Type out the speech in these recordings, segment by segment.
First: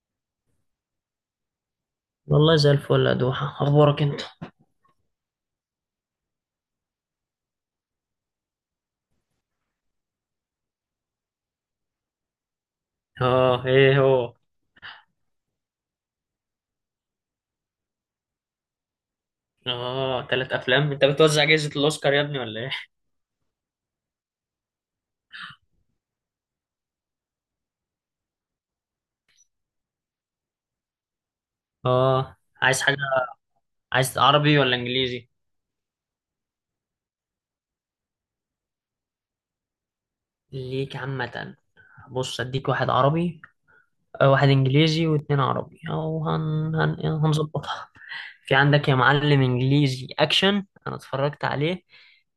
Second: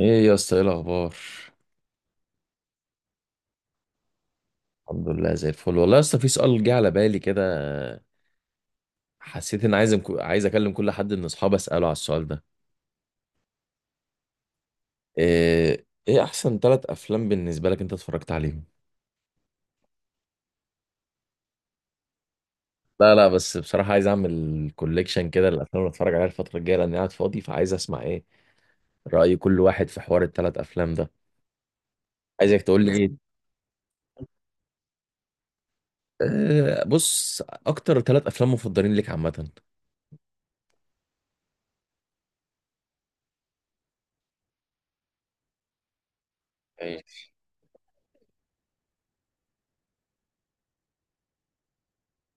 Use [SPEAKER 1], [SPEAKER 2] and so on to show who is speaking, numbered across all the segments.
[SPEAKER 1] ايه يا اسطى، ايه الاخبار؟
[SPEAKER 2] والله زي الفل يا دوحة، أخبارك أنت؟
[SPEAKER 1] الحمد لله، زي الفل والله يا اسطى. في سؤال جه على بالي كده. حسيت ان عايز اكلم كل حد من اصحابي اساله على السؤال ده.
[SPEAKER 2] آه، إيه هو؟
[SPEAKER 1] ايه احسن ثلاث افلام بالنسبه لك انت اتفرجت عليهم؟
[SPEAKER 2] آه، تلات أفلام؟ أنت بتوزع جائزة الأوسكار يا ابني ولا إيه؟
[SPEAKER 1] لا، لا، بس بصراحه عايز اعمل كوليكشن كده الافلام اللي اتفرج عليها الفتره الجايه، لاني قاعد فاضي، فعايز اسمع ايه راي كل واحد في حوار الثلاث افلام ده.
[SPEAKER 2] آه،
[SPEAKER 1] عايزك
[SPEAKER 2] عايز
[SPEAKER 1] تقول لي
[SPEAKER 2] حاجة،
[SPEAKER 1] ايه.
[SPEAKER 2] عايز عربي ولا إنجليزي؟
[SPEAKER 1] إيه، بص. اكتر ثلاث افلام مفضلين ليك عامه.
[SPEAKER 2] ليك عامة. بص أديك واحد عربي. واحد إنجليزي واتنين عربي أو
[SPEAKER 1] ماشي.
[SPEAKER 2] هنظبطها. في عندك يا معلم إنجليزي أكشن أنا اتفرجت عليه.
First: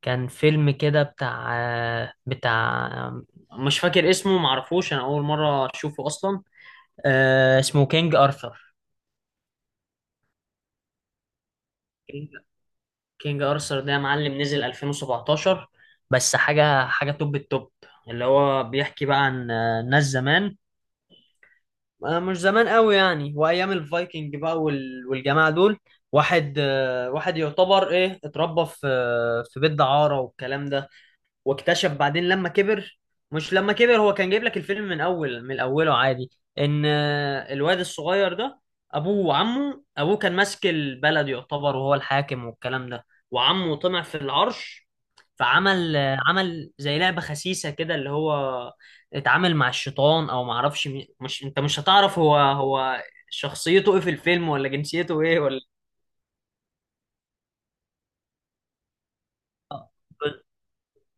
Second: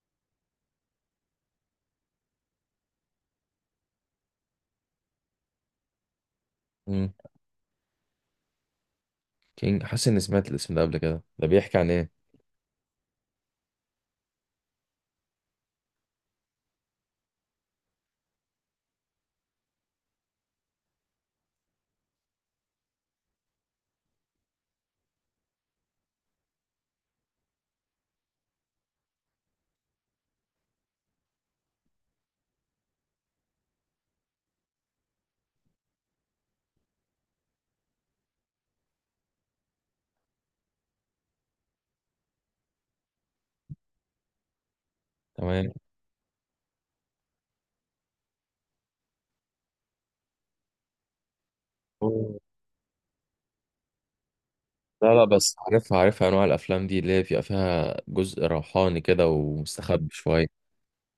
[SPEAKER 2] كان فيلم كده بتاع مش فاكر اسمه، معرفوش، أنا أول مرة أشوفه أصلا.
[SPEAKER 1] امم.
[SPEAKER 2] آه اسمه كينج أرثر.
[SPEAKER 1] كينج، حاسس اني سمعت الاسم ده قبل كده. ده بيحكي عن ايه؟
[SPEAKER 2] كينج ارثر ده يا معلم نزل 2017، بس حاجه توب التوب. اللي هو بيحكي بقى عن ناس زمان، مش زمان قوي يعني، وايام الفايكنج بقى والجماعه دول. واحد يعتبر ايه، اتربى في في بيت دعاره والكلام ده. واكتشف بعدين لما كبر، مش لما كبر، هو كان جايب لك الفيلم من اول من اوله عادي، ان الواد الصغير ده ابوه وعمه، ابوه كان ماسك البلد يعتبر، وهو الحاكم والكلام ده. وعمه طمع في العرش،
[SPEAKER 1] تمام.
[SPEAKER 2] فعمل عمل زي لعبة خسيسة كده، اللي هو اتعامل مع الشيطان او معرفش مش، انت مش هتعرف هو هو شخصيته ايه في الفيلم ولا
[SPEAKER 1] لا،
[SPEAKER 2] جنسيته
[SPEAKER 1] لا،
[SPEAKER 2] ايه
[SPEAKER 1] بس
[SPEAKER 2] ولا.
[SPEAKER 1] عارفها عارفها انواع الافلام دي اللي هي بيبقى فيها جزء روحاني كده ومستخبي شويه.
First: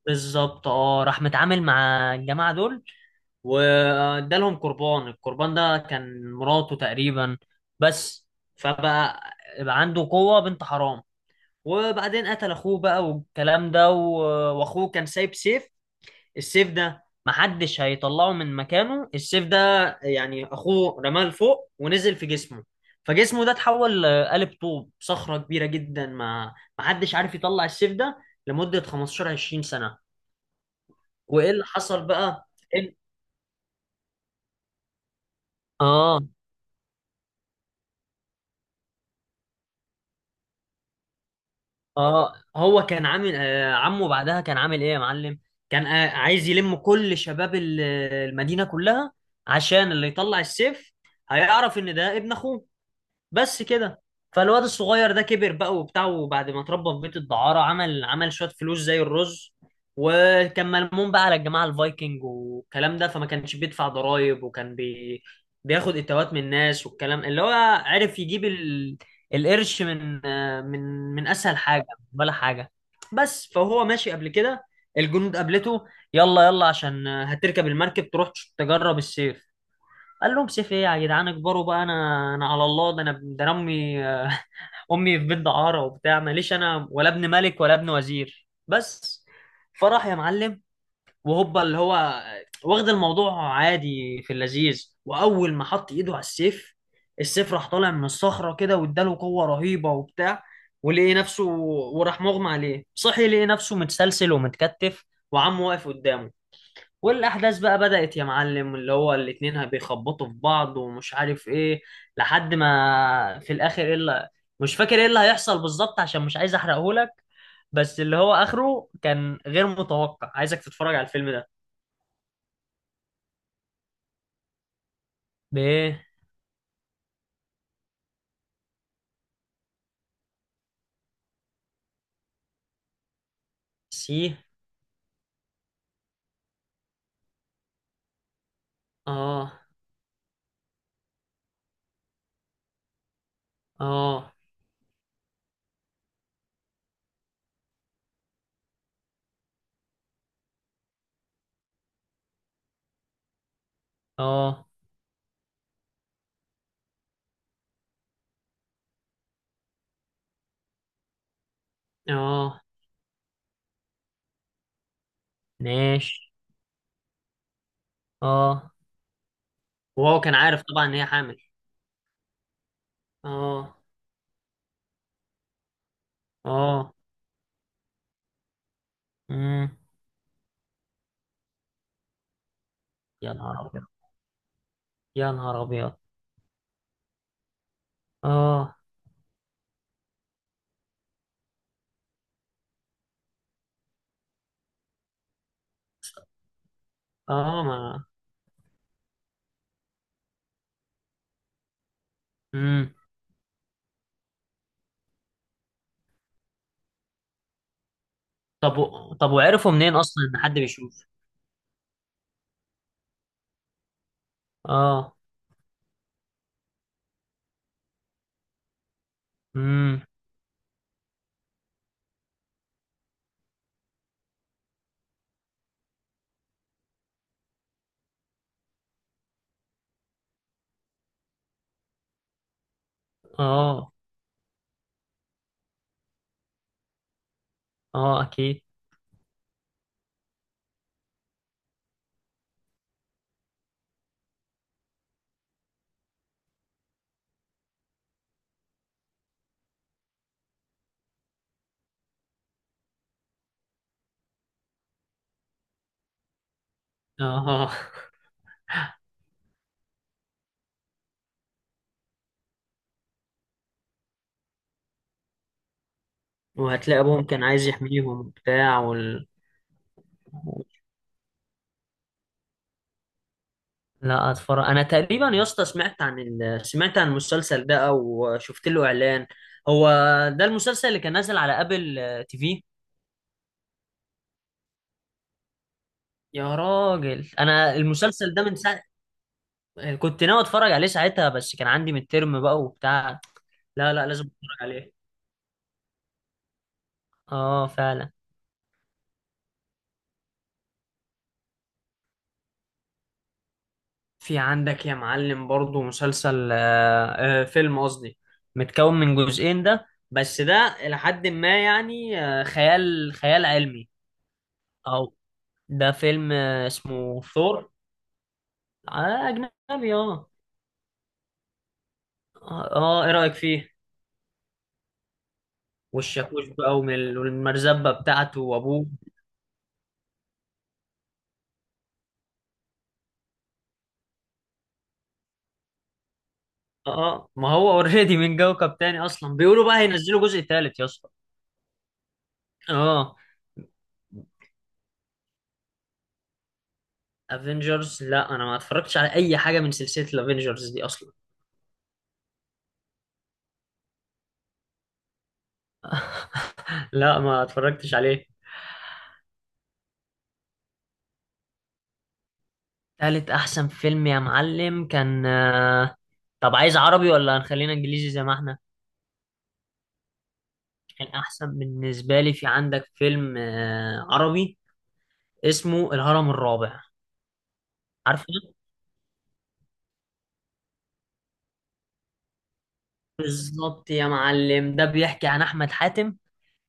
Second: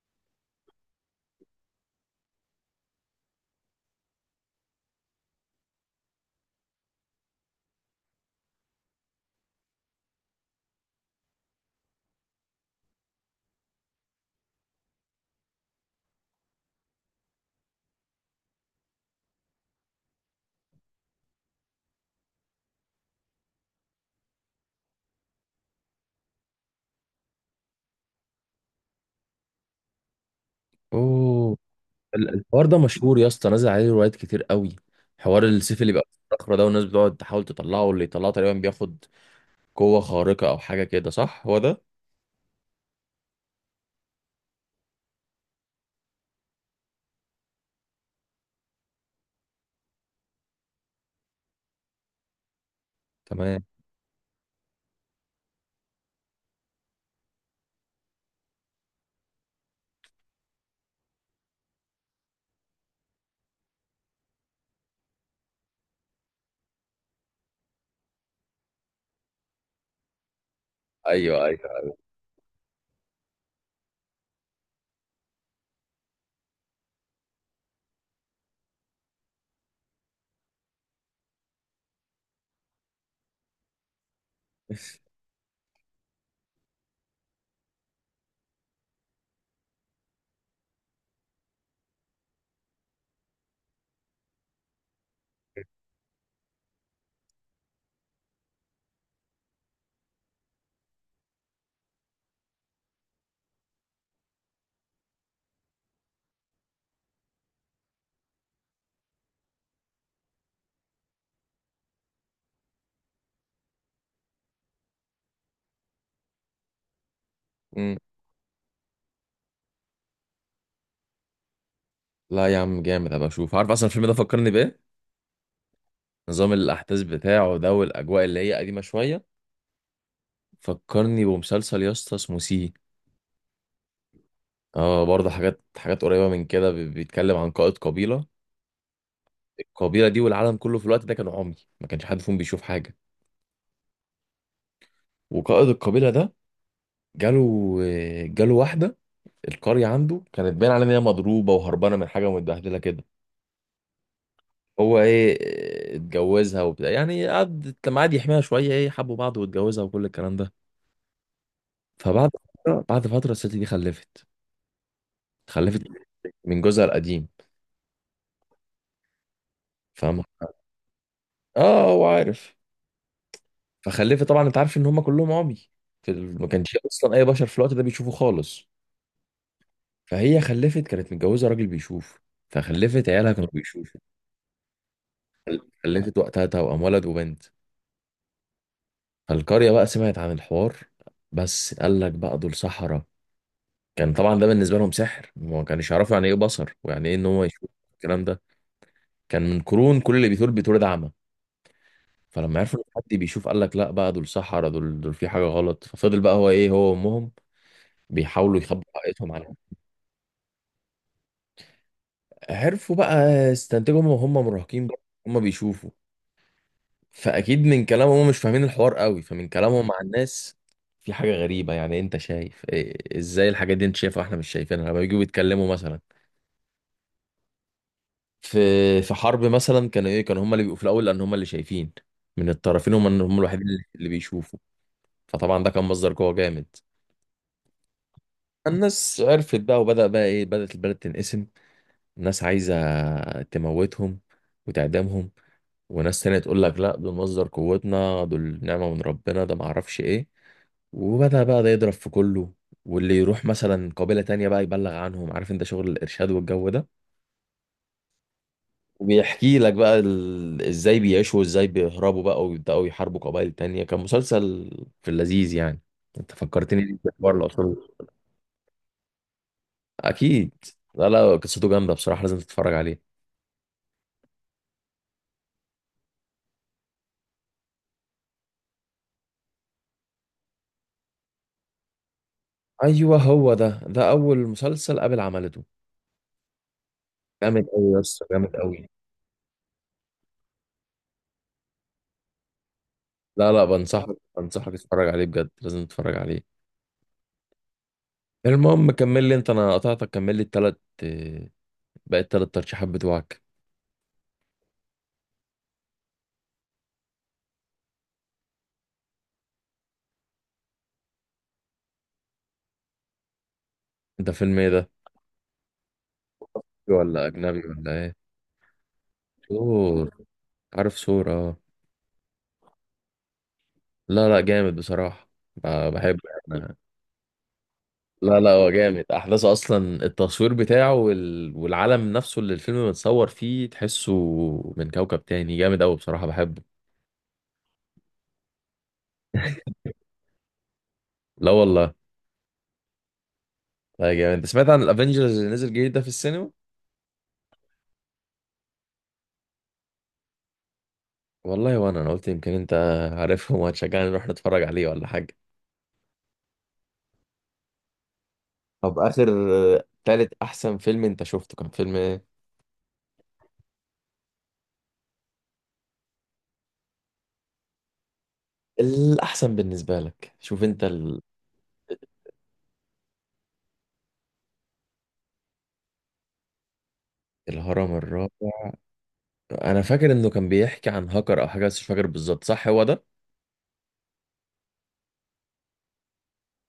[SPEAKER 2] بالظبط، اه، راح متعامل مع الجماعة دول وادالهم قربان، القربان ده كان مراته تقريبا. بس فبقى عنده قوة بنت حرام. وبعدين قتل اخوه بقى والكلام ده، واخوه كان سايب سيف، السيف ده محدش هيطلعه من مكانه، السيف ده يعني اخوه رماه لفوق ونزل في جسمه، فجسمه ده اتحول لقالب طوب، صخرة كبيرة جدا، ما محدش عارف يطلع السيف ده لمدة 15 20 سنة. وايه
[SPEAKER 1] اوه.
[SPEAKER 2] اللي حصل بقى؟
[SPEAKER 1] الحوار ده
[SPEAKER 2] إن-
[SPEAKER 1] مشهور يا اسطى، نازل عليه روايات كتير قوي. حوار السيف اللي بيبقى
[SPEAKER 2] اه،
[SPEAKER 1] في الصخره ده، والناس بتقعد تحاول تطلعه، واللي يطلعه تقريبا بياخد قوه خارقه او حاجه كده، صح هو ده؟
[SPEAKER 2] اه هو كان عامل عمه، بعدها كان عامل ايه يا معلم؟ كان عايز يلم كل شباب المدينة كلها، عشان اللي يطلع السيف هيعرف ان ده ابن اخوه. بس
[SPEAKER 1] تمام.
[SPEAKER 2] كده. فالواد الصغير ده كبر بقى وبتاع، وبعد ما اتربى في بيت الدعارة عمل شوية فلوس زي الرز، وكان ملموم بقى على الجماعة الفايكنج والكلام ده، فما كانش بيدفع ضرائب، وكان بياخد اتوات من الناس والكلام. اللي هو عرف يجيب القرش من من من
[SPEAKER 1] ايوه،
[SPEAKER 2] اسهل حاجة
[SPEAKER 1] ايوه.
[SPEAKER 2] ولا حاجة. بس فهو ماشي قبل كده، الجنود قابلته: يلا يلا عشان هتركب المركب تروح تجرب السيف. قال لهم: سيف ايه يا جدعان، اكبروا بقى، انا على الله، ده انا، ده انا امي امي في بيت دعاره وبتاع، ماليش انا ولا ابن ملك ولا ابن وزير، بس. فراح يا معلم، وهوبا، اللي هو واخد الموضوع عادي في اللذيذ، واول ما حط ايده على السيف، السيف راح طالع من الصخره كده، واداله قوه رهيبه وبتاع، ولقي نفسه، وراح مغمى عليه، صحي لقي نفسه متسلسل ومتكتف، وعمه واقف قدامه. والاحداث بقى بدأت يا معلم، اللي هو الاتنين بيخبطوا في بعض ومش عارف ايه، لحد ما في الاخر ايه اللي، مش فاكر ايه اللي هيحصل بالظبط عشان مش عايز احرقهولك.
[SPEAKER 1] امم.
[SPEAKER 2] بس اللي هو اخره كان غير متوقع، عايزك تتفرج على الفيلم ده.
[SPEAKER 1] لا يا عم، جامد، هبقى اشوف. عارف اصلا الفيلم ده فكرني بايه؟
[SPEAKER 2] ب
[SPEAKER 1] نظام الاحداث بتاعه ده والاجواء اللي هي قديمه شويه فكرني بمسلسل يا اسطى اسمه سي.
[SPEAKER 2] سي.
[SPEAKER 1] اه، برضه حاجات حاجات قريبة من كده، بيتكلم عن قائد قبيلة.
[SPEAKER 2] اه.
[SPEAKER 1] القبيلة دي والعالم كله في الوقت ده كانوا عمي. ما كانش حد فيهم بيشوف حاجة.
[SPEAKER 2] اه.
[SPEAKER 1] وقائد القبيلة ده جاله جاله واحدة. القرية عنده كانت باين عليها ان هي مضروبة وهربانة من حاجة ومتبهدلة كده.
[SPEAKER 2] اه.
[SPEAKER 1] هو ايه. اتجوزها وبتاع، يعني قعد لما قعد يحميها شوية، ايه، حبوا بعض واتجوزها وكل الكلام ده. فبعد
[SPEAKER 2] اه
[SPEAKER 1] فترة، بعد فترة الست دي خلفت. خلفت
[SPEAKER 2] ماشي.
[SPEAKER 1] من جوزها القديم.
[SPEAKER 2] اه، وهو
[SPEAKER 1] فاهم؟
[SPEAKER 2] كان عارف طبعا ان هي حامل.
[SPEAKER 1] اه هو عارف.
[SPEAKER 2] اه.
[SPEAKER 1] فخلفت. طبعا انت عارف ان هم كلهم عمي. ما كانش
[SPEAKER 2] اه.
[SPEAKER 1] اصلا اي بشر في الوقت ده بيشوفوا خالص.
[SPEAKER 2] امم.
[SPEAKER 1] فهي خلفت، كانت متجوزه راجل بيشوف. فخلفت، عيالها
[SPEAKER 2] يا
[SPEAKER 1] كانوا
[SPEAKER 2] نهار ابيض،
[SPEAKER 1] بيشوفوا.
[SPEAKER 2] يا نهار ابيض.
[SPEAKER 1] خلفت وقتها توأم، ولد وبنت.
[SPEAKER 2] اه.
[SPEAKER 1] فالقريه بقى سمعت عن الحوار. بس قال لك بقى دول سحرة. كان طبعا ده بالنسبه لهم سحر، ما كانش يعرفوا يعني ايه بصر ويعني ايه ان هو
[SPEAKER 2] اه
[SPEAKER 1] يشوف
[SPEAKER 2] ما
[SPEAKER 1] الكلام ده. كان من قرون كل اللي بيتولد بيتولد اعمى. فلما عرفوا ان
[SPEAKER 2] امم.
[SPEAKER 1] حد بيشوف قال لك لا بقى، دول سحرة، دول في حاجه غلط. ففضل بقى هو ايه، هو وامهم بيحاولوا
[SPEAKER 2] طب
[SPEAKER 1] يخبوا حقيقتهم
[SPEAKER 2] طب
[SPEAKER 1] على.
[SPEAKER 2] وعرفوا منين اصلا ان حد بيشوف؟
[SPEAKER 1] عرفوا بقى يستنتجوا، هم وهم مراهقين بقى.
[SPEAKER 2] اه.
[SPEAKER 1] هم بيشوفوا. فاكيد من كلامهم، هم مش فاهمين الحوار قوي، فمن كلامهم مع
[SPEAKER 2] امم.
[SPEAKER 1] الناس في حاجه غريبه. يعني إيه انت شايف؟ إيه، ازاي الحاجات دي انت شايفها واحنا مش شايفينها؟ لما بيجوا يتكلموا مثلا في في حرب مثلا، كانوا ايه، كانوا هم اللي بيبقوا في الاول لان هم اللي شايفين. من الطرفين، هم هم الوحيدين اللي
[SPEAKER 2] اه.
[SPEAKER 1] اللي بيشوفوا. فطبعا ده كان مصدر قوه جامد.
[SPEAKER 2] اه اكيد.
[SPEAKER 1] الناس عرفت بقى، وبدأ بقى ايه، بدأت البلد تنقسم. الناس عايزه تموتهم وتعدمهم، وناس تانية تقول لك لا، دول مصدر قوتنا، دول نعمة من ربنا، ده معرفش ايه. وبدأ بقى ده يضرب في كله. واللي يروح مثلا قبيلة تانية بقى يبلغ عنهم، عارف انت شغل الإرشاد والجو ده.
[SPEAKER 2] اه.
[SPEAKER 1] وبيحكي لك بقى ازاي بيعيشوا وازاي بيهربوا بقى، ويبدأوا يحاربوا قبائل تانية. كان مسلسل في اللذيذ يعني. انت فكرتني بيه
[SPEAKER 2] وهتلاقي
[SPEAKER 1] في
[SPEAKER 2] ابوهم
[SPEAKER 1] حوار
[SPEAKER 2] كان عايز
[SPEAKER 1] الأصول.
[SPEAKER 2] يحميهم وبتاع
[SPEAKER 1] أكيد. لا، لا، قصته جامدة بصراحة، لازم تتفرج عليه.
[SPEAKER 2] لا اتفرج. انا تقريبا يا اسطى سمعت عن سمعت عن المسلسل ده، او شفت له اعلان. هو ده المسلسل اللي كان نازل على ابل تي في؟
[SPEAKER 1] أيوه هو ده، ده أول مسلسل قابل عملته.
[SPEAKER 2] يا راجل
[SPEAKER 1] جامد
[SPEAKER 2] انا
[SPEAKER 1] أوي يا اسطى،
[SPEAKER 2] المسلسل ده
[SPEAKER 1] جامد
[SPEAKER 2] من ساعه
[SPEAKER 1] أوي.
[SPEAKER 2] كنت ناوي اتفرج عليه ساعتها، بس كان عندي مترم بقى وبتاع.
[SPEAKER 1] لا، لا،
[SPEAKER 2] لا لا،
[SPEAKER 1] بنصحك
[SPEAKER 2] لازم اتفرج
[SPEAKER 1] بنصحك
[SPEAKER 2] عليه.
[SPEAKER 1] تتفرج عليه بجد، لازم تتفرج عليه.
[SPEAKER 2] اه فعلا.
[SPEAKER 1] المهم كمل لي انت، انا قطعتك. كمل لي التلات آه، باقي التلات ترشيحات بتوعك.
[SPEAKER 2] في عندك يا معلم برضو مسلسل آه، آه، فيلم قصدي، متكون من جزئين ده، بس ده إلى حد ما يعني خيال علمي.
[SPEAKER 1] ده فيلم ايه ده؟
[SPEAKER 2] أو ده فيلم اسمه
[SPEAKER 1] ولا اجنبي
[SPEAKER 2] ثور.
[SPEAKER 1] ولا ايه؟
[SPEAKER 2] أجنبي،
[SPEAKER 1] سور؟
[SPEAKER 2] اه.
[SPEAKER 1] عارف سور، اه.
[SPEAKER 2] اه، إيه رأيك فيه؟
[SPEAKER 1] لا، لا، جامد بصراحة. بحبه
[SPEAKER 2] والشاكوش
[SPEAKER 1] يعني.
[SPEAKER 2] بقى والمرزبة
[SPEAKER 1] لا،
[SPEAKER 2] بتاعته
[SPEAKER 1] لا، هو
[SPEAKER 2] وأبوه.
[SPEAKER 1] جامد، احداثه اصلا التصوير بتاعه والعالم نفسه اللي الفيلم متصور فيه تحسه من كوكب تاني، جامد قوي بصراحة، بحبه.
[SPEAKER 2] اه، ما هو اوريدي من كوكب تاني أصلا، بيقولوا بقى هينزلوا جزء تالت يا اسطى.
[SPEAKER 1] لا والله.
[SPEAKER 2] اه،
[SPEAKER 1] لا جامد. انت سمعت عن الافنجرز اللي نزل جديد ده في السينما؟
[SPEAKER 2] افنجرز؟ لا، انا ما اتفرجتش على اي حاجه من سلسله الافنجرز دي اصلا.
[SPEAKER 1] والله، وانا قلت يمكن انت عارفهم وهتشجعني نروح نتفرج عليه ولا حاجه.
[SPEAKER 2] لا ما اتفرجتش عليه.
[SPEAKER 1] طب، اخر آه، تالت احسن فيلم انت شفته كان فيلم ايه؟
[SPEAKER 2] تالت احسن فيلم يا معلم كان طب عايز عربي ولا هنخلينا انجليزي زي ما احنا؟
[SPEAKER 1] الاحسن بالنسبه لك، شوف انت
[SPEAKER 2] الاحسن بالنسبه لي، في عندك فيلم عربي اسمه الهرم الرابع.
[SPEAKER 1] الهرم
[SPEAKER 2] عارفه؟
[SPEAKER 1] الرابع. انا فاكر انه كان بيحكي عن هاكر او حاجه، بس مش فاكر بالظبط، صح هو ده؟
[SPEAKER 2] بالظبط يا معلم. ده بيحكي عن احمد حاتم،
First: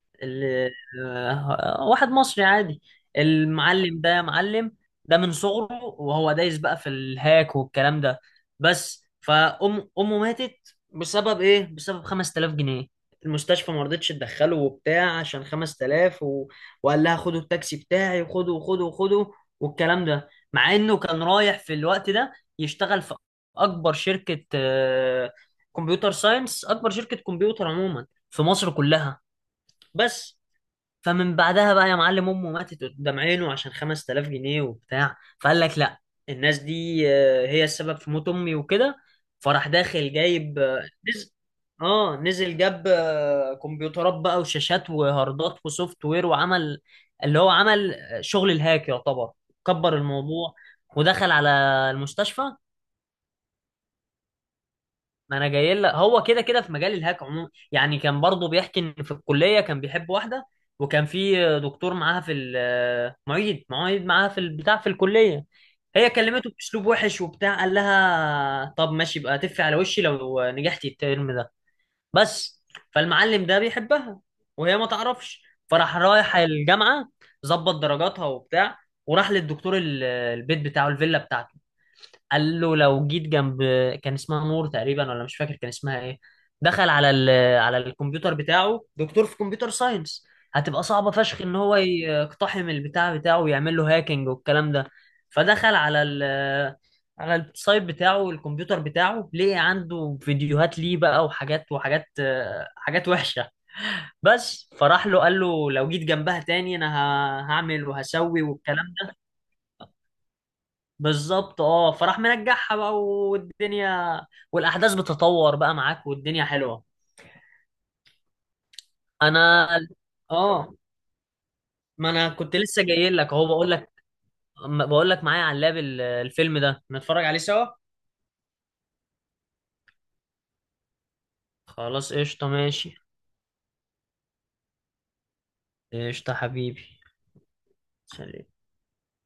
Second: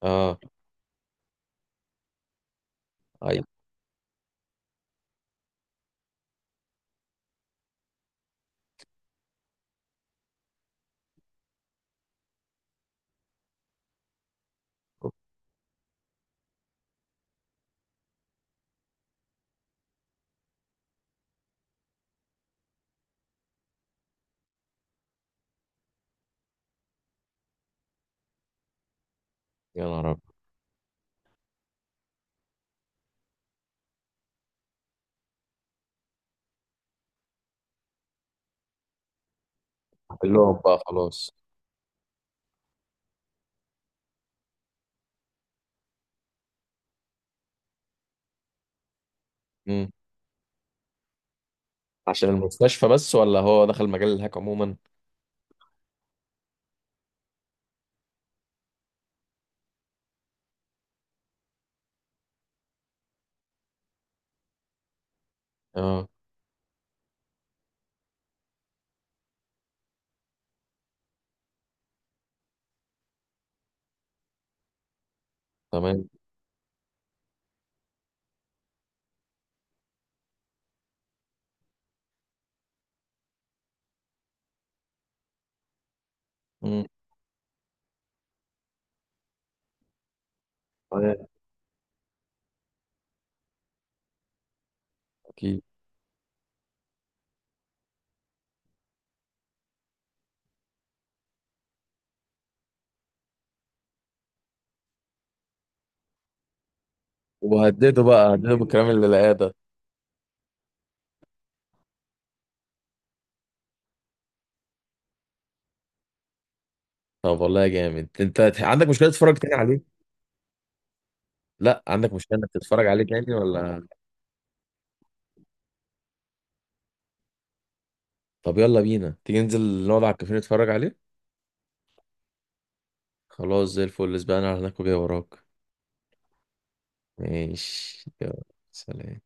[SPEAKER 1] اه.
[SPEAKER 2] ال- واحد مصري عادي.
[SPEAKER 1] ايوه.
[SPEAKER 2] المعلم ده يا معلم ده من صغره وهو دايس بقى في الهاك والكلام ده، بس. فأم، أمه ماتت بسبب إيه؟ بسبب 5000 جنيه. المستشفى ما رضتش تدخله وبتاع عشان 5000 وقال لها خدوا التاكسي بتاعي، وخدوا وخدوا وخدوا والكلام ده، مع إنه كان رايح في الوقت ده يشتغل في أكبر شركة كمبيوتر ساينس، أكبر شركة كمبيوتر عموما في مصر كلها.
[SPEAKER 1] يا نهار ابيض!
[SPEAKER 2] بس فمن بعدها بقى يا معلم، امه ماتت قدام عينه عشان 5000 جنيه وبتاع، فقال لك لا، الناس دي هي السبب في موت امي وكده. فراح داخل جايب
[SPEAKER 1] كلهم بقى
[SPEAKER 2] نزل،
[SPEAKER 1] خلاص.
[SPEAKER 2] اه نزل جاب كمبيوترات بقى وشاشات وهاردات وسوفت وير، وعمل اللي هو عمل شغل الهاك يعتبر.
[SPEAKER 1] امم.
[SPEAKER 2] كبر الموضوع ودخل على
[SPEAKER 1] عشان
[SPEAKER 2] المستشفى.
[SPEAKER 1] المستشفى بس ولا هو دخل مجال الهاك عموما؟
[SPEAKER 2] ما انا جاي لك، هو كده كده في مجال الهاك عموما. يعني كان برضه بيحكي ان في الكليه كان بيحب واحده، وكان في دكتور معاها في معيد، معاها في البتاع في الكليه.
[SPEAKER 1] اه.
[SPEAKER 2] هي كلمته باسلوب وحش وبتاع، قال لها طب ماشي، يبقى تفي على وشي لو نجحتي الترم ده، بس. فالمعلم ده بيحبها وهي ما تعرفش. فراح
[SPEAKER 1] تمام.
[SPEAKER 2] رايح الجامعه، ظبط درجاتها وبتاع. وراح للدكتور، البيت بتاعه، الفيلا بتاعته. قال له لو جيت جنب، كان اسمها نور تقريبا ولا مش فاكر كان اسمها ايه.
[SPEAKER 1] امم.
[SPEAKER 2] دخل على على الكمبيوتر بتاعه، دكتور في كمبيوتر ساينس، هتبقى صعبة
[SPEAKER 1] تمام.
[SPEAKER 2] فشخ ان هو يقتحم البتاع بتاعه ويعمل له هاكينج والكلام ده.
[SPEAKER 1] اكيد.
[SPEAKER 2] فدخل على على السايت بتاعه، الكمبيوتر بتاعه، لقي عنده فيديوهات ليه بقى، وحاجات حاجات وحشة، بس. فراح له قال له لو جيت جنبها تاني انا هعمل
[SPEAKER 1] وهدده بقى،
[SPEAKER 2] وهسوي
[SPEAKER 1] هدده
[SPEAKER 2] والكلام.
[SPEAKER 1] بالكلام اللي لقاه ده.
[SPEAKER 2] بالظبط، اه، فراح منجحها بقى، والدنيا والاحداث بتتطور بقى معاك، والدنيا حلوه.
[SPEAKER 1] طب والله جامد. انت عندك مشكله تتفرج تاني
[SPEAKER 2] انا،
[SPEAKER 1] عليه؟
[SPEAKER 2] اه،
[SPEAKER 1] لا
[SPEAKER 2] ما
[SPEAKER 1] عندك
[SPEAKER 2] انا
[SPEAKER 1] مشكلة انك
[SPEAKER 2] كنت لسه
[SPEAKER 1] تتفرج عليه
[SPEAKER 2] جاي
[SPEAKER 1] تاني
[SPEAKER 2] لك اهو، بقول
[SPEAKER 1] ولا؟
[SPEAKER 2] لك بقول لك معايا على اللاب الفيلم ده، نتفرج عليه سوا.
[SPEAKER 1] طب يلا بينا، تيجي ننزل نقعد على الكافيه نتفرج عليه.
[SPEAKER 2] خلاص، قشطه، ماشي.
[SPEAKER 1] خلاص زي الفل، اسبقنا على هناك وجاي وراك.
[SPEAKER 2] قشطه حبيبي.
[SPEAKER 1] ماشي يلا.
[SPEAKER 2] سلام.
[SPEAKER 1] سلام.